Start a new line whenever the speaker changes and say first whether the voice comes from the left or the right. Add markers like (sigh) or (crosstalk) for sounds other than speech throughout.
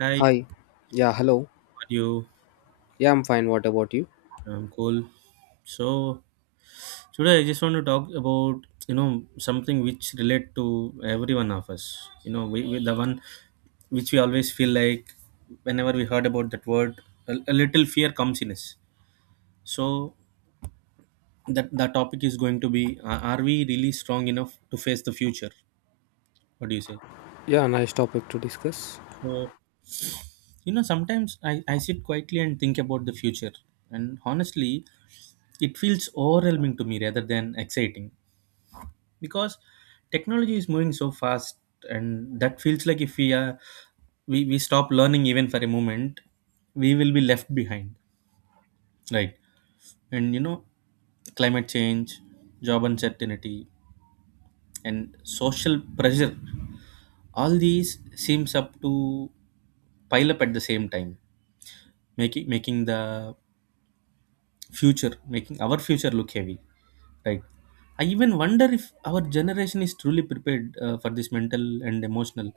right: Hi, how are
left: Hi. Yeah, hello.
right: you?
left: Yeah, I'm fine. What about you?
right: I'm cool. So today I just want to talk about something which relate to every one of us. We the one which we always feel like whenever we heard about that word, a little fear comes in us. So, that the topic is going to be: Are we really strong enough to face the future? What do you say?
left: Yeah, nice topic to discuss.
right: So, sometimes I sit quietly and think about the future, and honestly, it feels overwhelming to me rather than exciting, because technology is moving so fast and that feels like if we stop learning even for a moment, we will be left behind, right? And climate change, job uncertainty, and social pressure, all these seems up to pile up at the same time, making making the making our future look heavy, right? I even wonder if our generation is truly prepared, for this mental and emotional,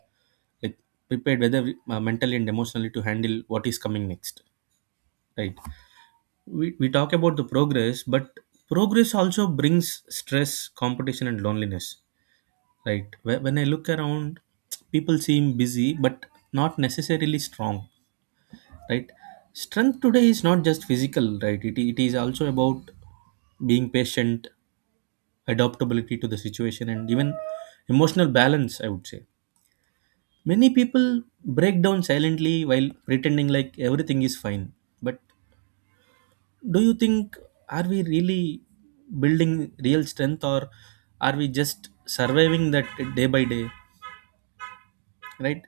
right: like, mentally and emotionally to handle what is coming next, right? We talk about the progress, but progress also brings stress, competition, and loneliness, right? When I look around, people seem busy but not necessarily strong, right? Strength today is not just physical, right? It is also about being patient, adaptability to the situation, and even emotional balance, I would say. Many people break down silently while pretending like everything is fine, but do you think, are we really building real strength, or are we just surviving that day by day, right?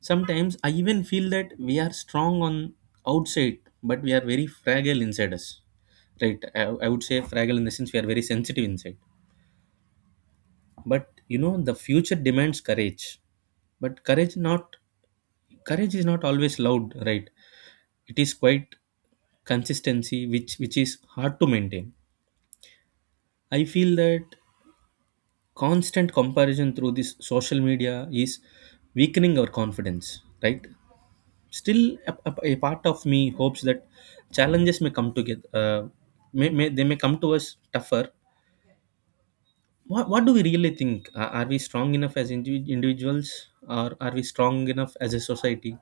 right: Sometimes I even feel that we are strong on outside, but we are very fragile inside us. Right? I would say fragile in the sense we are very sensitive inside. But the future demands courage. But courage is not always loud, right? It is quite consistency which is hard to maintain. I feel that constant comparison through this social media is weakening our confidence, right? Still a part of me hopes that challenges may come together, may come to us tougher. What do we really think, are we strong enough as individuals, or are we strong enough as a society?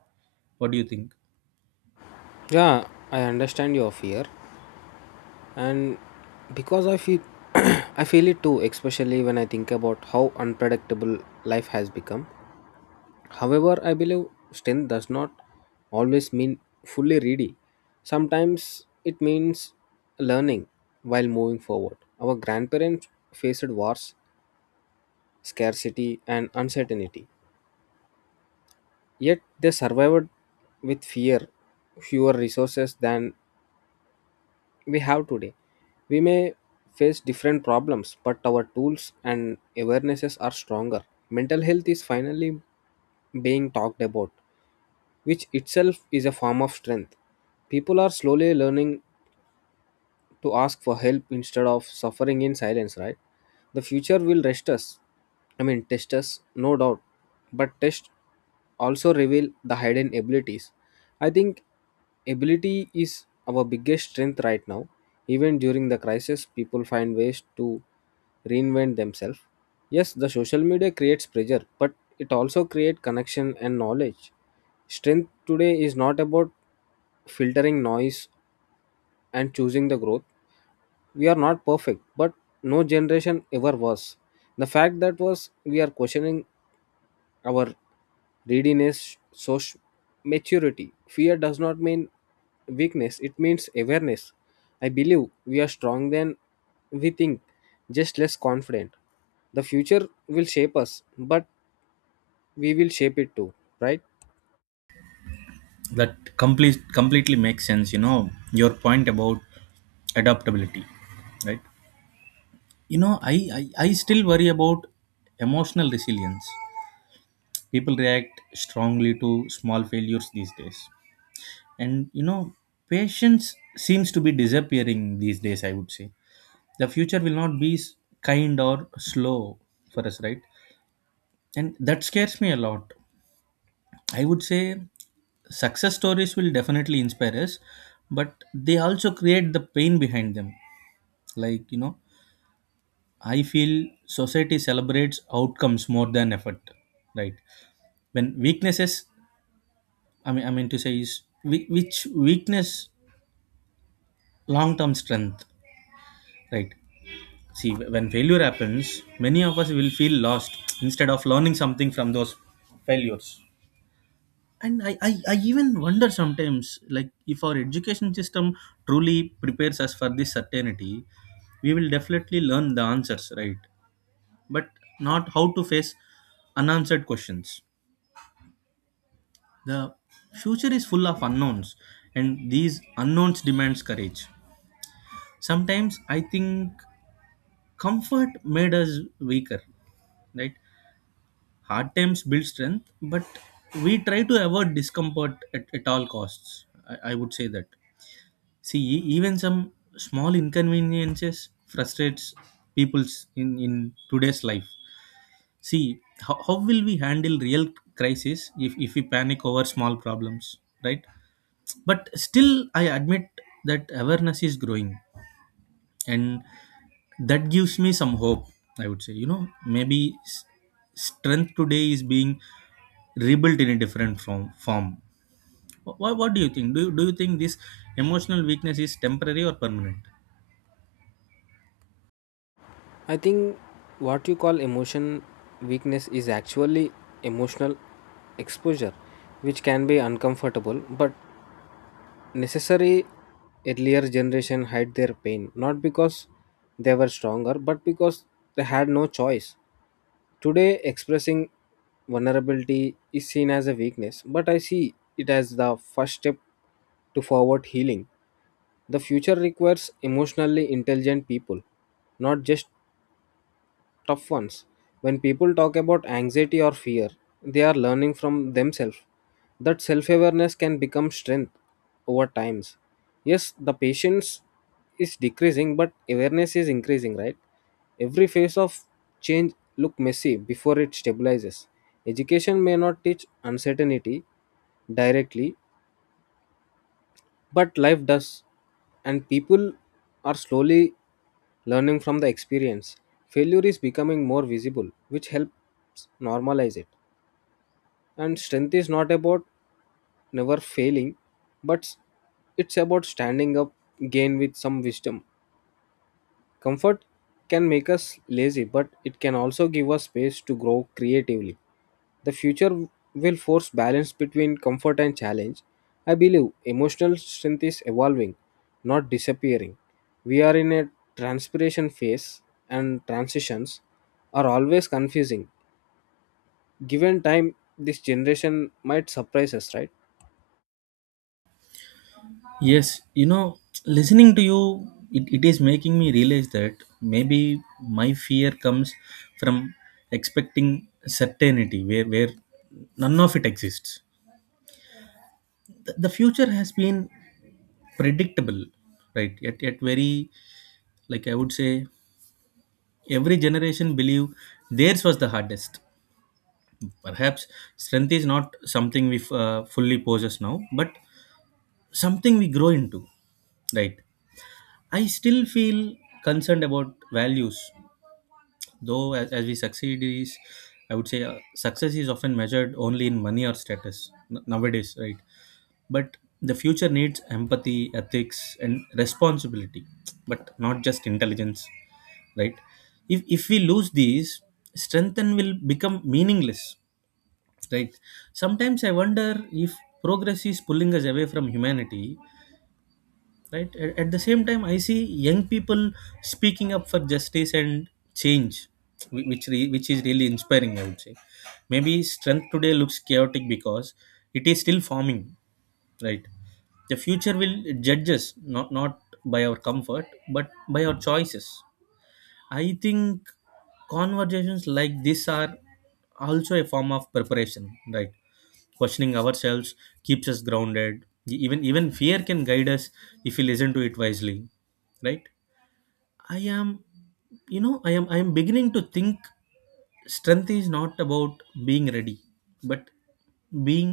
right: What do you think?
left: Yeah, I understand your fear and because I feel (clears throat) I feel it too, especially when I think about how unpredictable life has become. However, I believe strength does not always mean fully ready. Sometimes it means learning while moving forward. Our grandparents faced wars, scarcity and uncertainty. Yet they survived with fear, fewer resources than we have today. We may face different problems, but our tools and awarenesses are stronger. Mental health is finally being talked about, which itself is a form of strength. People are slowly learning to ask for help instead of suffering in silence, right? The future will rest us. Test us, no doubt, but test also reveal the hidden abilities. I think ability is our biggest strength right now. Even during the crisis, people find ways to reinvent themselves. Yes, the social media creates pressure, but it also creates connection and knowledge. Strength today is not about filtering noise and choosing the growth. We are not perfect, but no generation ever was. The fact that was we are questioning our readiness, social maturity, fear does not mean weakness, it means awareness. I believe we are stronger than we think, just less confident. The future will shape us, but we will shape it too, right?
right: That completely makes sense. Your point about adaptability, right? you know i I still worry about emotional resilience. People react strongly to small failures these days, and patience seems to be disappearing these days, I would say. The future will not be kind or slow for us, right? And that scares me a lot, I would say. Success stories will definitely inspire us, but they also create the pain behind them. Like, I feel society celebrates outcomes more than effort, right? When weaknesses, I mean to say is, which weakness long term strength, right? See, when failure happens, many of us will feel lost instead of learning something from those failures. And I even wonder sometimes, like, if our education system truly prepares us for this certainty, we will definitely learn the answers, right? But not how to face unanswered questions. The future is full of unknowns, and these unknowns demands courage. Sometimes I think comfort made us weaker, right? Hard times build strength, but we try to avoid discomfort at all costs, I would say that. See, even some small inconveniences frustrates people's in today's life. See, how will we handle real crisis if we panic over small problems, right? But still, I admit that awareness is growing, and that gives me some hope. I would say, maybe strength today is being rebuilt in a different form. What do you think? Do you think this emotional weakness is temporary or permanent?
left: I think what you call emotion weakness is actually emotional exposure, which can be uncomfortable but necessary. Earlier generation hide their pain not because they were stronger but because they had no choice. Today expressing vulnerability is seen as a weakness, but I see it as the first step to forward healing. The future requires emotionally intelligent people, not just tough ones. When people talk about anxiety or fear, they are learning from themselves. That self awareness can become strength over times. Yes, the patience is decreasing, but awareness is increasing, right? Every phase of change look messy before it stabilizes. Education may not teach uncertainty directly, but life does, and people are slowly learning from the experience. Failure is becoming more visible, which helps normalize it. And strength is not about never failing, but it's about standing up again with some wisdom. Comfort can make us lazy, but it can also give us space to grow creatively. The future will force balance between comfort and challenge. I believe emotional strength is evolving, not disappearing. We are in a transpiration phase, and transitions are always confusing. Given time, this generation might surprise us, right?
right: Yes, listening to you, it is making me realize that maybe my fear comes from expecting certainty where none of it exists. The future has been predictable, right? Yet very, like I would say, every generation believe theirs was the hardest. Perhaps strength is not something we fully possess now, but something we grow into, right? I still feel concerned about values, though as we succeed is, I would say, success is often measured only in money or status nowadays, right? But the future needs empathy, ethics, and responsibility, but not just intelligence, right? If we lose these, strength then will become meaningless, right? Sometimes I wonder if progress is pulling us away from humanity, right? At the same time, I see young people speaking up for justice and change, which is really inspiring, I would say. Maybe strength today looks chaotic because it is still forming, right? The future will judge us not by our comfort, but by our choices. I think conversations like this are also a form of preparation, right? Questioning ourselves keeps us grounded. Even fear can guide us if we listen to it wisely, right? I am, beginning to think strength is not about being ready, but being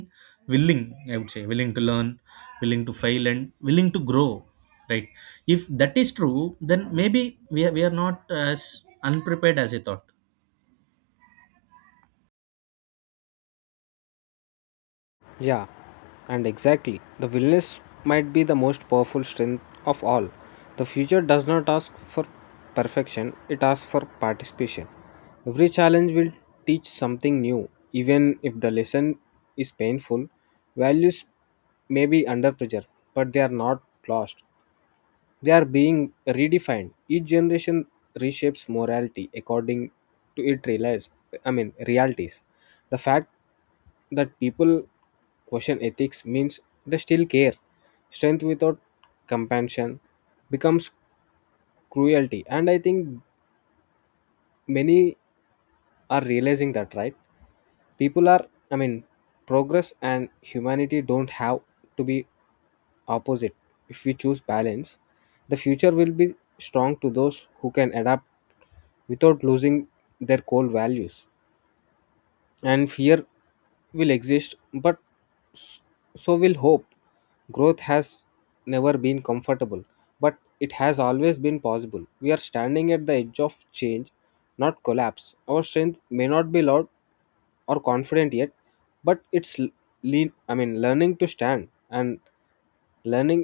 right: willing. I would say willing to learn, willing to fail, and willing to grow. Right? If that is true, then maybe we are not as unprepared as I thought.
left: Yeah, and exactly. The willingness might be the most powerful strength of all. The future does not ask for perfection, it asks for participation. Every challenge will teach something new, even if the lesson is painful. Values may be under pressure, but they are not lost. They are being redefined. Each generation reshapes morality according to its realize, I mean realities. The fact that people question ethics means they still care. Strength without compassion becomes cruelty. And I think many are realizing that, right? People are, I mean, Progress and humanity don't have to be opposite. If we choose balance, the future will be strong to those who can adapt without losing their core values. And fear will exist, but s- so will hope. Growth has never been comfortable, but it has always been possible. We are standing at the edge of change, not collapse. Our strength may not be loud or confident yet, but it's l- lean I mean learning to stand, and learning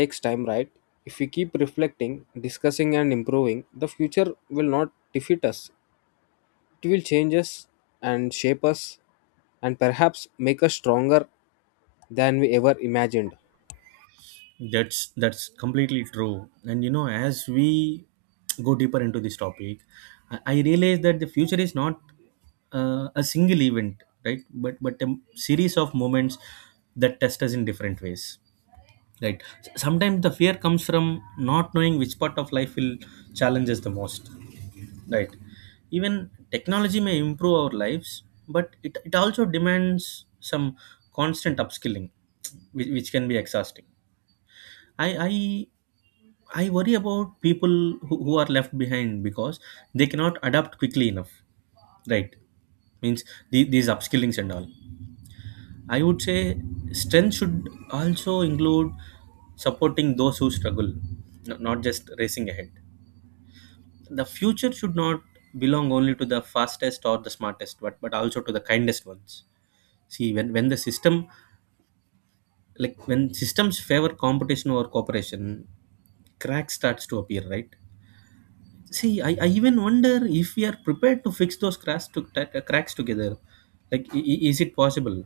left: takes time, right? If we keep reflecting, discussing and improving, the future will not defeat us, it will change us and shape us and perhaps make us stronger than we ever imagined.
right: That's completely true. And as we go deeper into this topic, I realize that the future is not, a single event, right? But a series of moments that test us in different ways, right? Sometimes the fear comes from not knowing which part of life will challenge us the most, right? Even technology may improve our lives, but it also demands some constant upskilling, which can be exhausting. I, I I worry about people who are left behind because they cannot adapt quickly enough. Right? Means these upskillings and all. I would say strength should also include supporting those who struggle, not just racing ahead. The future should not belong only to the fastest or the smartest, but also to the kindest ones. See, when the system, like when systems favor competition over cooperation, cracks starts to appear, right? See, I even wonder if we are prepared to fix those cracks cracks together. Like, is it possible,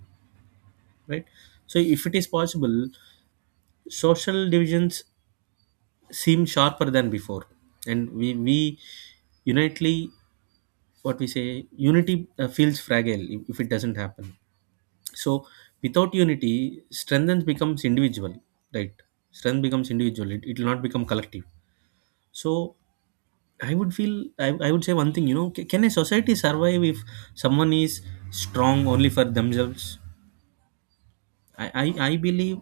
right: right? So, if it is possible, social divisions seem sharper than before, and we unitely what we say unity, feels fragile if it doesn't happen. So, without unity, strength becomes individual, right? Strength becomes individual. It will not become collective. So, I would feel, I would say one thing, can a society survive if someone is strong only for themselves? I believe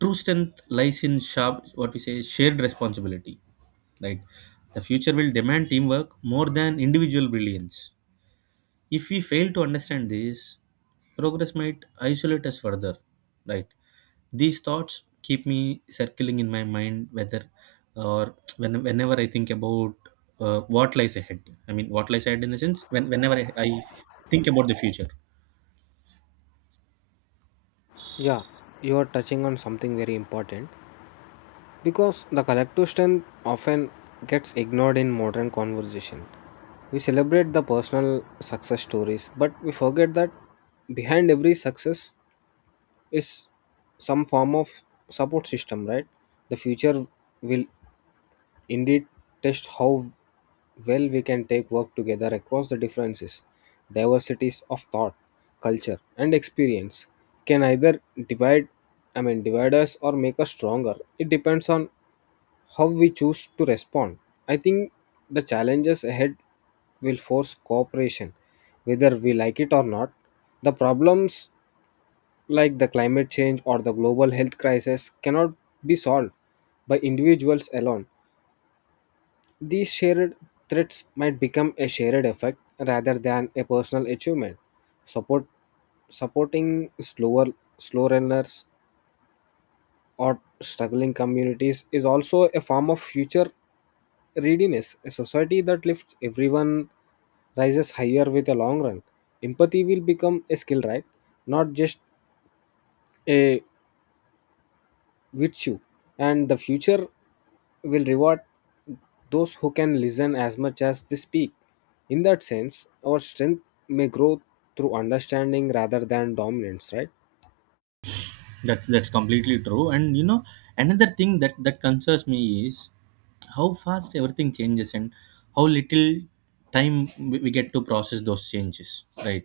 right: true strength lies in sharp, what we say, shared responsibility. Like, the future will demand teamwork more than individual brilliance. If we fail to understand this, progress might isolate us further, right? These thoughts keep me circling in my mind, whether or whenever I think about, what lies ahead. I mean, what lies ahead in a sense, whenever I think about the future.
left: Yeah, you are touching on something very important because the collective strength often gets ignored in modern conversation. We celebrate the personal success stories, but we forget that behind every success is some form of support system, right? The future will indeed test how well we can take work together across the differences. Diversities of thought, culture and experience can either divide I mean divide us or make us stronger. It depends on how we choose to respond. I think the challenges ahead will force cooperation, whether we like it or not. The problems like the climate change or the global health crisis cannot be solved by individuals alone. These shared threats might become a shared effect rather than a personal achievement. Support Supporting slow learners or struggling communities is also a form of future readiness. A society that lifts everyone rises higher with a long run. Empathy will become a skill, right? Not just a with you, and the future will reward those who can listen as much as they speak. In that sense, our strength may grow through understanding rather than dominance, right?
right: That's completely true. And another thing that concerns me is how fast everything changes and how little time we get to process those changes, right?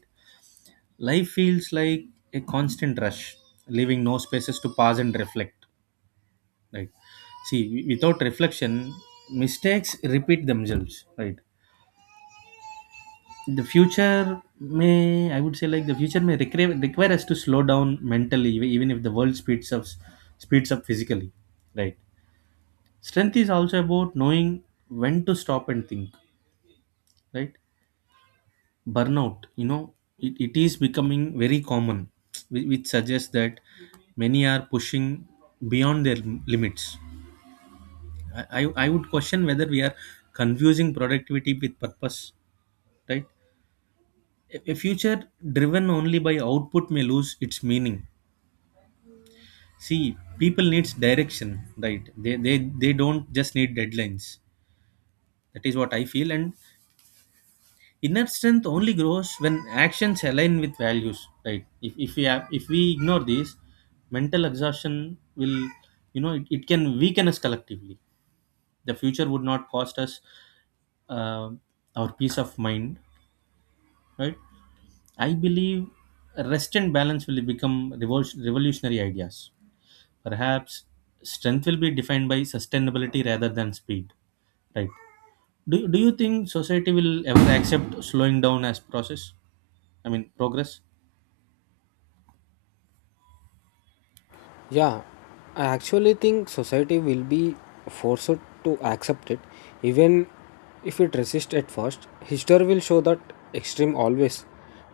right: Life feels like a constant rush, leaving no spaces to pause and reflect, right? See, without reflection, mistakes repeat themselves, right? the future may I would say, like, the future may require us to slow down mentally, even if the world speeds up physically, right? Strength is also about knowing when to stop and think, right? Burnout, it is becoming very common, which suggests that many are pushing beyond their limits. I would question whether we are confusing productivity with purpose, right? A future driven only by output may lose its meaning. See, people needs direction, right? They don't just need deadlines. That is what I feel. And inner strength only grows when actions align with values, right? If we ignore this, mental exhaustion will, it can weaken us collectively. The future would not cost us, uh, our peace of mind, right? I believe rest and balance will become revolutionary ideas. Perhaps strength will be defined by sustainability rather than speed, right? Do you think society will ever accept slowing down as process, I mean progress?
left: Yeah, I actually think society will be forced to accept it, even if it resists at first. History will show that extreme always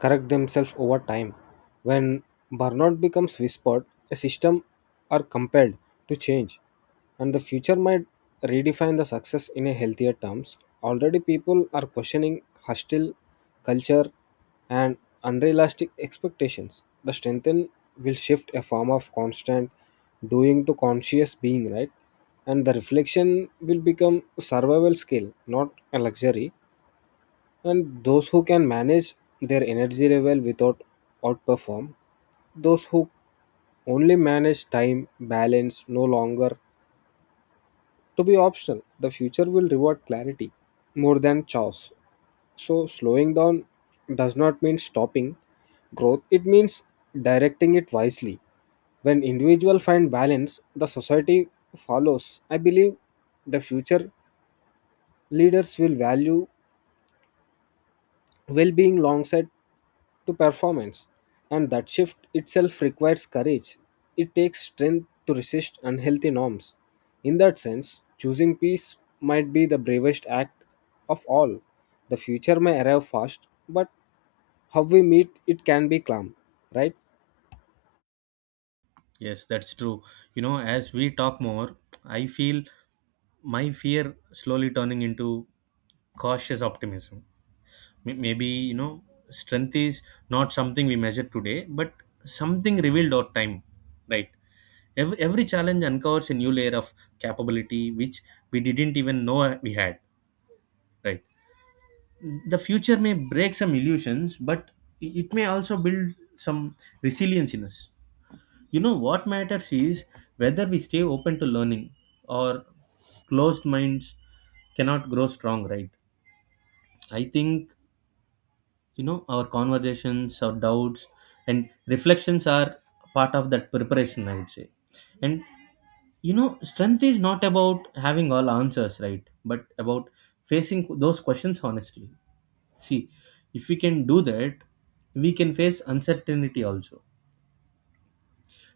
left: correct themselves over time. When burnout becomes whispered, a system are compelled to change, and the future might redefine the success in a healthier terms. Already people are questioning hostile culture and unrealistic expectations. The strengthen will shift a form of constant doing to conscious being, right? And the reflection will become survival skill, not a luxury. And those who can manage their energy level without outperform those who only manage time. Balance no longer to be optional. The future will reward clarity more than chaos. So, slowing down does not mean stopping growth, it means directing it wisely. When individuals find balance, the society follows. I believe the future leaders will value well being alongside to performance, and that shift itself requires courage. It takes strength to resist unhealthy norms. In that sense, choosing peace might be the bravest act of all. The future may arrive fast, but how we meet it can be calm, right?
right: Yes, that's true. As we talk more, I feel my fear slowly turning into cautious optimism. Maybe, strength is not something we measure today, but something revealed over time, right? Every challenge uncovers a new layer of capability which we didn't even know we had, right? The future may break some illusions, but it may also build some resilience in us. You know what matters is whether we stay open to learning, or closed minds cannot grow strong, right? I think, you know, our conversations, our doubts, and reflections are part of that preparation, I would say. And, you know, strength is not about having all answers, right? But about facing those questions honestly. See, if we can do that, we can face uncertainty also.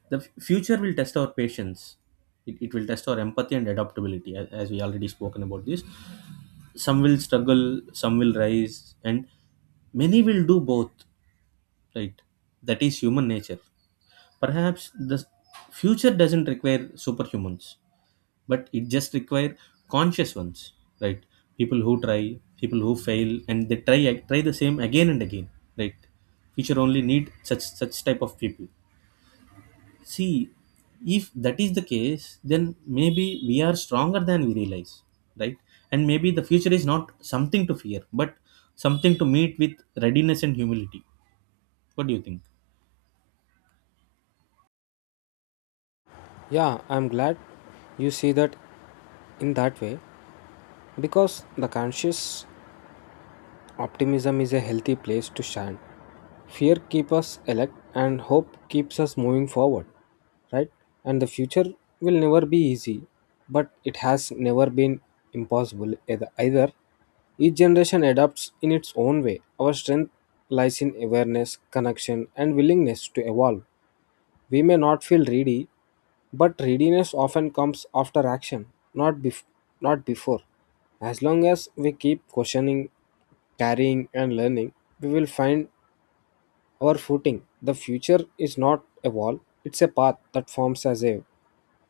right: The future will test our patience. It will test our empathy and adaptability, as we already spoken about this. Some will struggle, some will rise, and many will do both, right? That is human nature. Perhaps the future doesn't require superhumans, but it just require conscious ones, right? People who try, people who fail and they try try the same again and again, right? Future only need such type of people. See, if that is the case, then maybe we are stronger than we realize, right? And maybe the future is not something to fear, but something to meet with readiness and humility. What do you think?
left: Yeah, I'm glad you see that in that way, because the conscious optimism is a healthy place to stand. Fear keeps us elect and hope keeps us moving forward, right? And the future will never be easy, but it has never been impossible either. Each generation adapts in its own way. Our strength lies in awareness, connection, and willingness to evolve. We may not feel ready, but readiness often comes after action, not, bef- not before. As long as we keep questioning, carrying, and learning, we will find our footing. The future is not a wall, it's a path that forms as a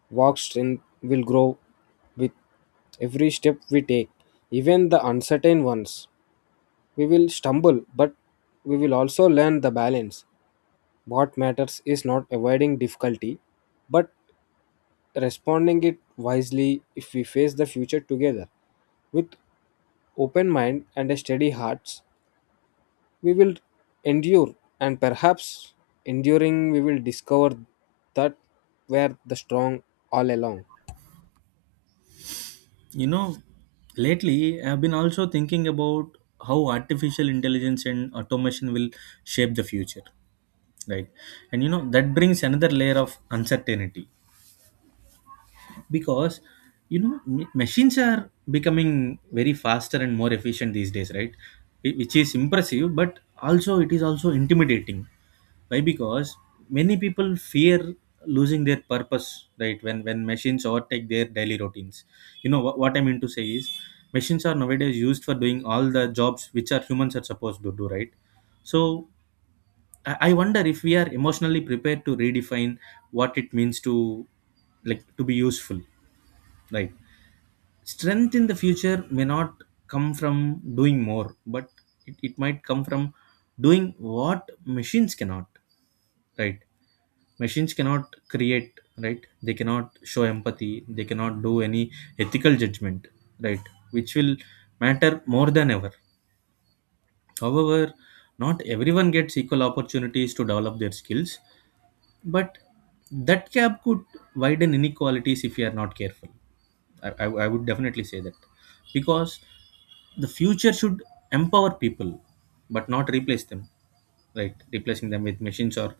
left: walk. Strength will grow with every step we take, even the uncertain ones. We will stumble, but we will also learn the balance. What matters is not avoiding difficulty, but responding it wisely. If we face the future together with open mind and a steady hearts, we will endure, and perhaps enduring, we will discover that were the strong all along.
right: You know, lately I've been also thinking about how artificial intelligence and automation will shape the future, right? And you know, that brings another layer of uncertainty, because you know machines are becoming very faster and more efficient these days, right? Which is impressive, but also it is also intimidating. Why? Because many people fear losing their purpose, right? When machines overtake their daily routines, you know what I mean to say is machines are nowadays used for doing all the jobs which are humans are supposed to do, right? So I wonder if we are emotionally prepared to redefine what it means to, like, to be useful, right? Strength in the future may not come from doing more, but it might come from doing what machines cannot, right? Machines cannot create, right? They cannot show empathy, they cannot do any ethical judgment, right? Which will matter more than ever. However, not everyone gets equal opportunities to develop their skills, but that gap could widen inequalities if we are not careful. I would definitely say that, because the future should empower people, but not replace them, right? Replacing them with machines or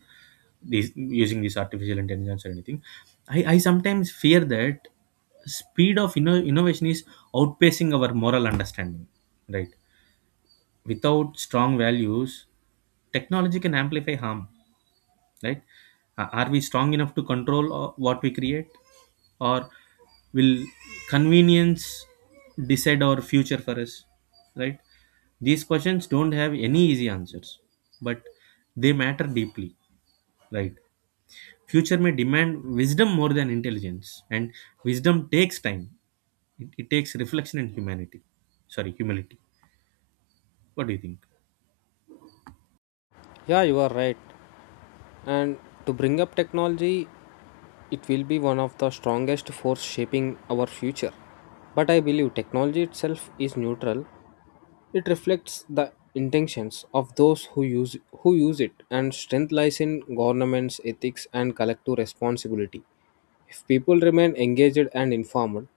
right: these using these artificial intelligence or anything. I sometimes fear that speed of innovation is outpacing our moral understanding, right? Without strong values, technology can amplify harm, right? Are we strong enough to control what we create, or will convenience decide our future for us, right? These questions don't have any easy answers, but they matter deeply, right? Future may demand wisdom more than intelligence, and wisdom takes time. It takes reflection and humanity, sorry, humility. What do you think?
left: Yeah, you are right. And to bring up technology, it will be one of the strongest force shaping our future. But I believe technology itself is neutral. It reflects the intentions of those who use it, and strength lies in governments, ethics and collective responsibility. If people remain engaged and informed,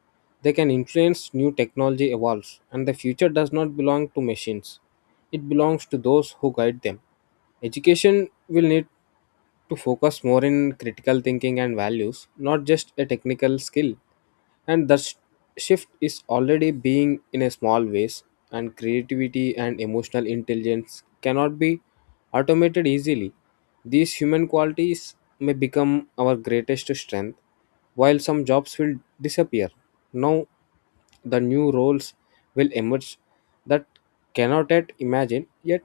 left: they can influence new technology evolves, and the future does not belong to machines. It belongs to those who guide them. Education will need to focus more in critical thinking and values, not just a technical skill. And that shift is already being in a small ways, and creativity and emotional intelligence cannot be automated easily. These human qualities may become our greatest strength, while some jobs will disappear. Now, the new roles will emerge that cannot yet imagine, yet.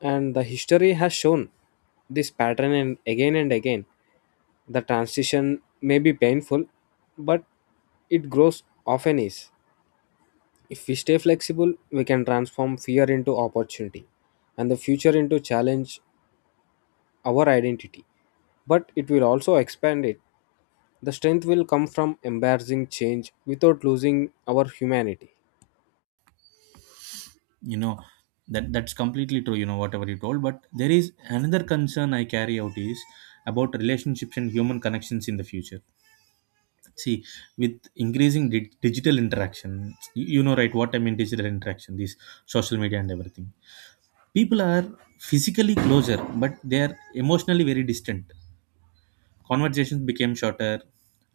left: And the history has shown this pattern and again and again. The transition may be painful, but it grows often is. If we stay flexible, we can transform fear into opportunity and the future into challenge. Our identity, but it will also expand it. The strength will come from embarrassing change without losing our humanity.
right: You know, that that's completely true, you know, whatever you told, but there is another concern I carry out is about relationships and human connections in the future. See, with increasing digital interaction, you know, right, what I mean, digital interaction, these social media and everything, people are physically closer, but they are emotionally very distant. Conversations became shorter,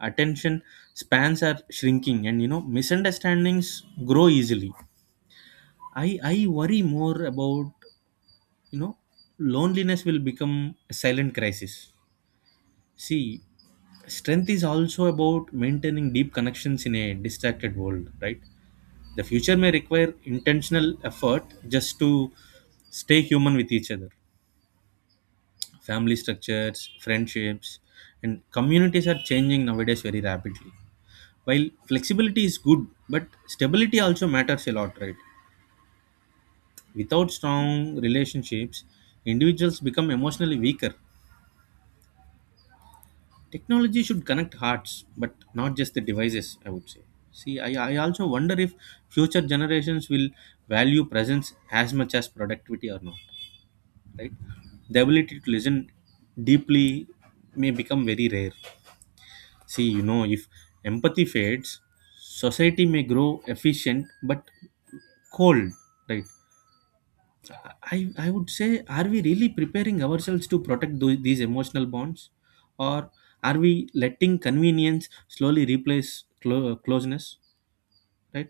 right: attention spans are shrinking, and you know, misunderstandings grow easily. I worry more about, you know, loneliness will become a silent crisis. See, strength is also about maintaining deep connections in a distracted world, right? The future may require intentional effort just to stay human with each other. Family structures, friendships, and communities are changing nowadays very rapidly. While flexibility is good, but stability also matters a lot, right? Without strong relationships, individuals become emotionally weaker. Technology should connect hearts, but not just the devices, I would say. See, I also wonder if future generations will value presence as much as productivity or not, right? The ability to listen deeply may become very rare. See, you know, if empathy fades, society may grow efficient but cold, right? I would say, are we really preparing ourselves to protect these emotional bonds? Or are we letting convenience slowly replace closeness? Right?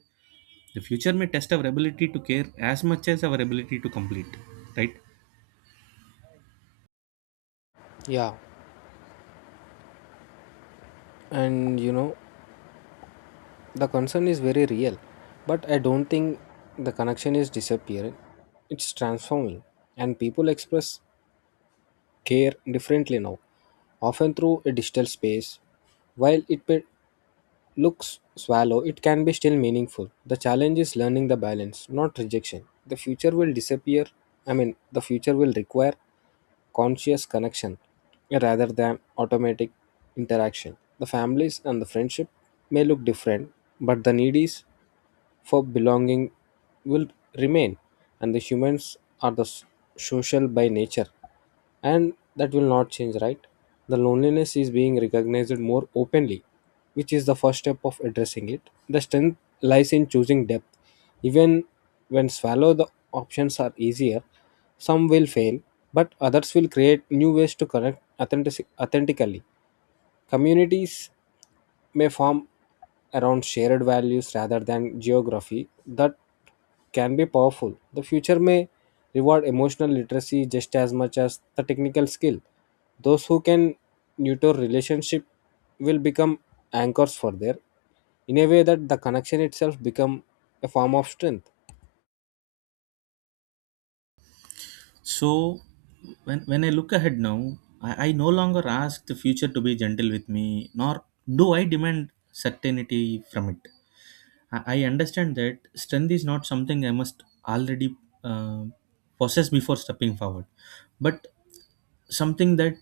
right: The future may test our ability to care as much as our ability to complete. Right?
left: Yeah, and you know, the concern is very real, but I don't think the connection is disappearing. It's transforming, and people express care differently now, often through a digital space. While it may looks shallow, it can be still meaningful. The challenge is learning the balance, not rejection. The future will disappear. The future will require conscious connection rather than automatic interaction. The families and the friendship may look different, but the need is for belonging will remain. And the humans are the social by nature, and that will not change, right? The loneliness is being recognized more openly, which is the first step of addressing it. The strength lies in choosing depth, even when swallow the options are easier. Some will fail, but others will create new ways to connect authentically. Communities may form around shared values rather than geography. That can be powerful. The future may reward emotional literacy just as much as the technical skill. Those who can nurture relationship will become anchors for their in a way that the connection itself become a form of strength.
right: So, when I look ahead now, I no longer ask the future to be gentle with me, nor do I demand certainty from it. I understand that strength is not something I must already uh, possess before stepping forward, but something that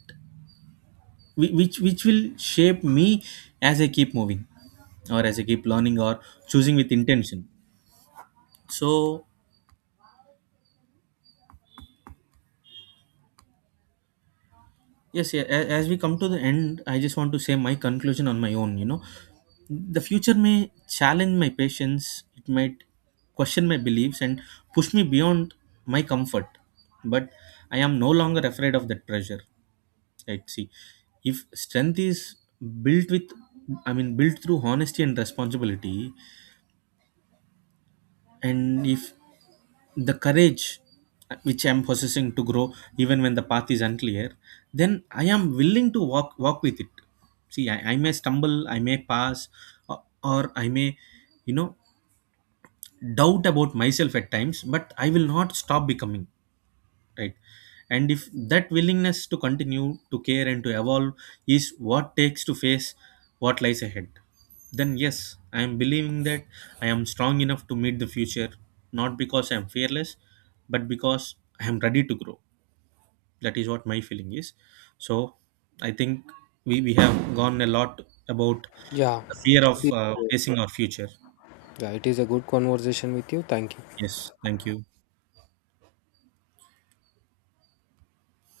right: which will shape me as I keep moving, or as I keep learning, or choosing with intention. So yes, yeah, as we come to the end, I just want to say my conclusion on my own. You know, the future may challenge my patience. It might question my beliefs and push me beyond my comfort, but I am no longer afraid of that pressure. Right. See, if strength is built with, I mean, built through honesty and responsibility, and if the courage which I'm possessing to grow, even when the path is unclear, then I am willing to walk with it. See, I may stumble, I may pass, or I may, you know, doubt about myself at times, but I will not stop becoming. Right. And if that willingness to continue to care and to evolve is what takes to face what lies ahead, then yes, I am believing that I am strong enough to meet the future, not because I am fearless, but because I am ready to grow. That is what my feeling is. So I think we have gone a lot about
left: Yeah.
right: the fear of
left: It is-
right: facing our future.
left: Yeah, it is a good conversation with you. Thank you.
right: Yes, thank you.